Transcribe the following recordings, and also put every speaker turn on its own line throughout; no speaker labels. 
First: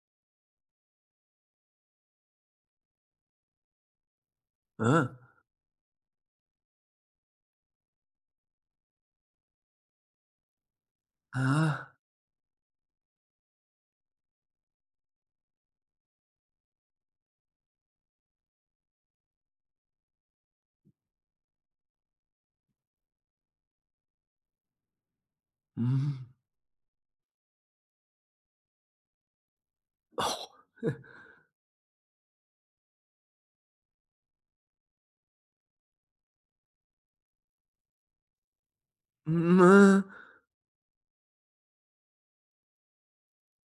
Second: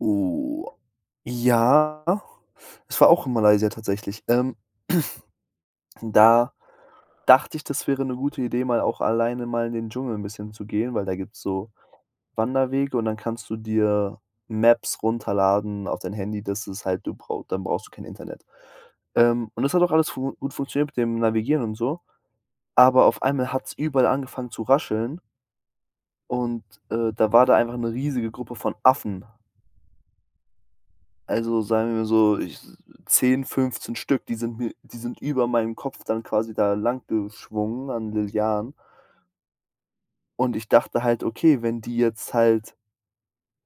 Oh, ja, doch. Es war auch in Malaysia tatsächlich. Ähm,
Ah.
da dachte ich, das wäre 'ne gute Idee, mal auch alleine mal in den Dschungel 'n bisschen zu gehen, weil da gibt's so
Ah.
Wanderwege und dann kannst du dir Maps runterladen auf dein Handy, das ist halt du brau dann brauchst du kein Internet. Ähm, und das hat auch alles fu gut funktioniert mit dem Navigieren und so, aber auf einmal hat's überall angefangen zu rascheln. Und, äh, da war da einfach 'ne riesige Gruppe von Affen.
Oh.
Also sagen wir so ich 10, 15 Stück, die sind mir die sind über meinem Kopf dann quasi da lang geschwungen an Lianen. Und ich dachte halt: „Okay, wenn die jetzt halt,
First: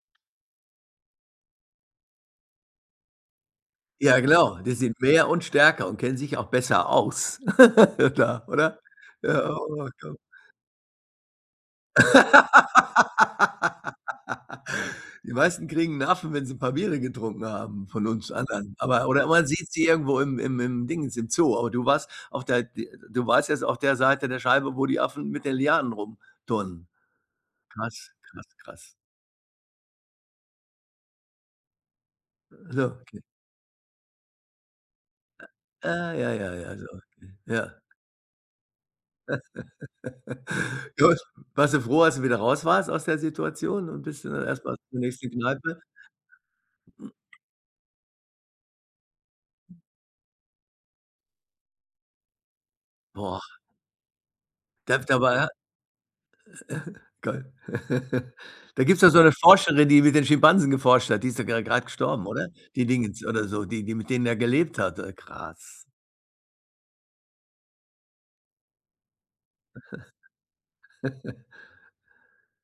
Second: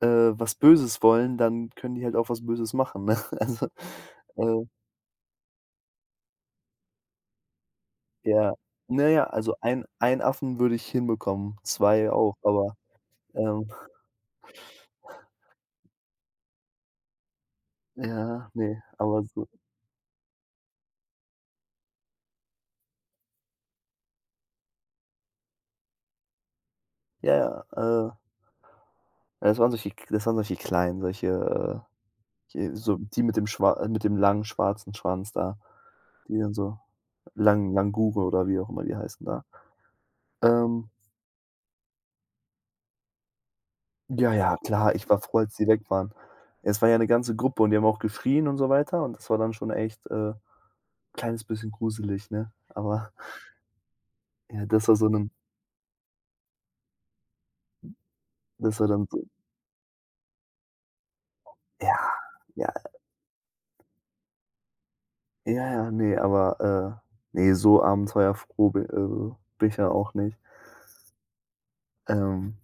äh, was Böses wollen, dann können die halt auch was Böses machen“, ne?
Ja, genau,
Also, äh
die sind mehr und stärker und kennen sich auch besser aus da,
Ja.
oder?
Na ja, also ein
[unintelligible]
ein Affen würde ich hinbekommen, 2 auch, aber ähm
Die meisten kriegen 'n Affen, wenn sie 'n paar Biere getrunken haben von uns
Ja,
anderen,
ne,
aber
aber
oder
so
man sieht sie irgendwo im im im Dingens im Zoo, aber du warst auf der de du warst jetzt auf der Seite der Scheibe, wo die Affen mit den Lianen rumturnen.
Ja,
Krass,
äh
krass, krass.
es waren solche Kl es waren solche Kleine, solche die
Ja,
so
okay.
die mit dem Schwa mit dem langen, schwarzen Schwanz da,
Äh, ja,
die dann
ja, ja,
so
so okay.
Lang
Ja.
Langure oder wie auch immer die heißen da. Ähm
Gut, warst du froh, als du wieder raus warst aus der Situation und bist du
Ja,
dann
ja,
erst mal
klar,
zur
ich war
nächsten
froh, als die
Kneipe?
weg waren. Es war ja 'ne ganze Gruppe und die haben auch geschrien und so weiter und das war dann schon echt, äh, kleines bisschen gruselig, ne? Aber
Boah.
ja, dass er
Da w
so
da
'nen
war ja geil.
dass
Da
war
gibt's
dann,
ja so
so
'ne Forscherin, die mit den Schimpansen geforscht hat, die ist ja gr grad
Ja,
gestorben, oder?
ja.
Die Dingens oder so die die mit denen da gelebt hat, äh,
Ja,
krass.
ja, ne, aber, äh, ne, so abenteuerfroh bi äh, bin ich dann auch nicht. Ähm,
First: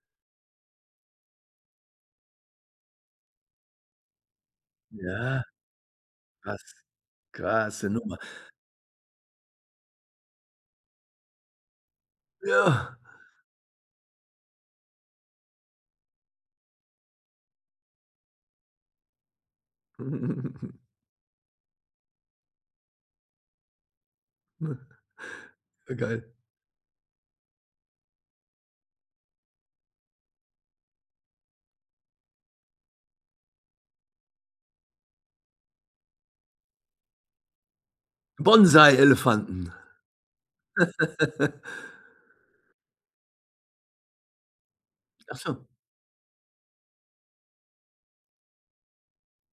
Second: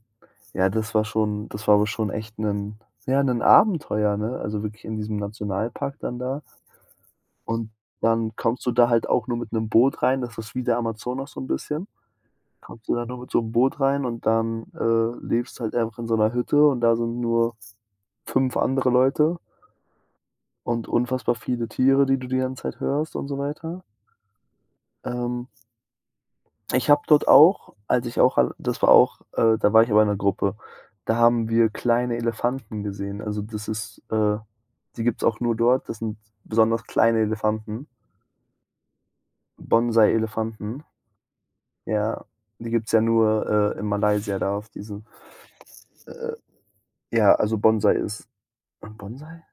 ja, das war schon das war aber schon echt 'nen ja, 'nen Abenteuer, ne, also wirklich in diesem
Ja,
Nationalpark dann da.
krass,
Und
krasse Nummer.
dann kommst du da halt auch nur mit 'nem Boot rein, das ist wie der Amazonas so 'n bisschen kommst du
Ja.
da nur mit so 'nem Boot rein und dann, äh, lebst halt auch in so 'ner Hütte und da sind nur 5 andere Leute und unfassbar viele Tiere, die du die ganze Zeit hörst und so weiter. Ähm
Äh, geil.
ich habe dort auch, als ich auch all das war auch äh, da war ich aber in 'ner Gruppe, da haben wir kleine Elefanten gesehen. Also das ist äh, die gibt's auch nur dort, das sind besonders kleine Elefanten.
Bonsai-Elefanten.
Bonsai-Elefanten. Ja, die gibt's ja nur, äh, in Malaysia da auf diesem
Ach so.
äh, ja, also Bonsai ist ein Bonsai?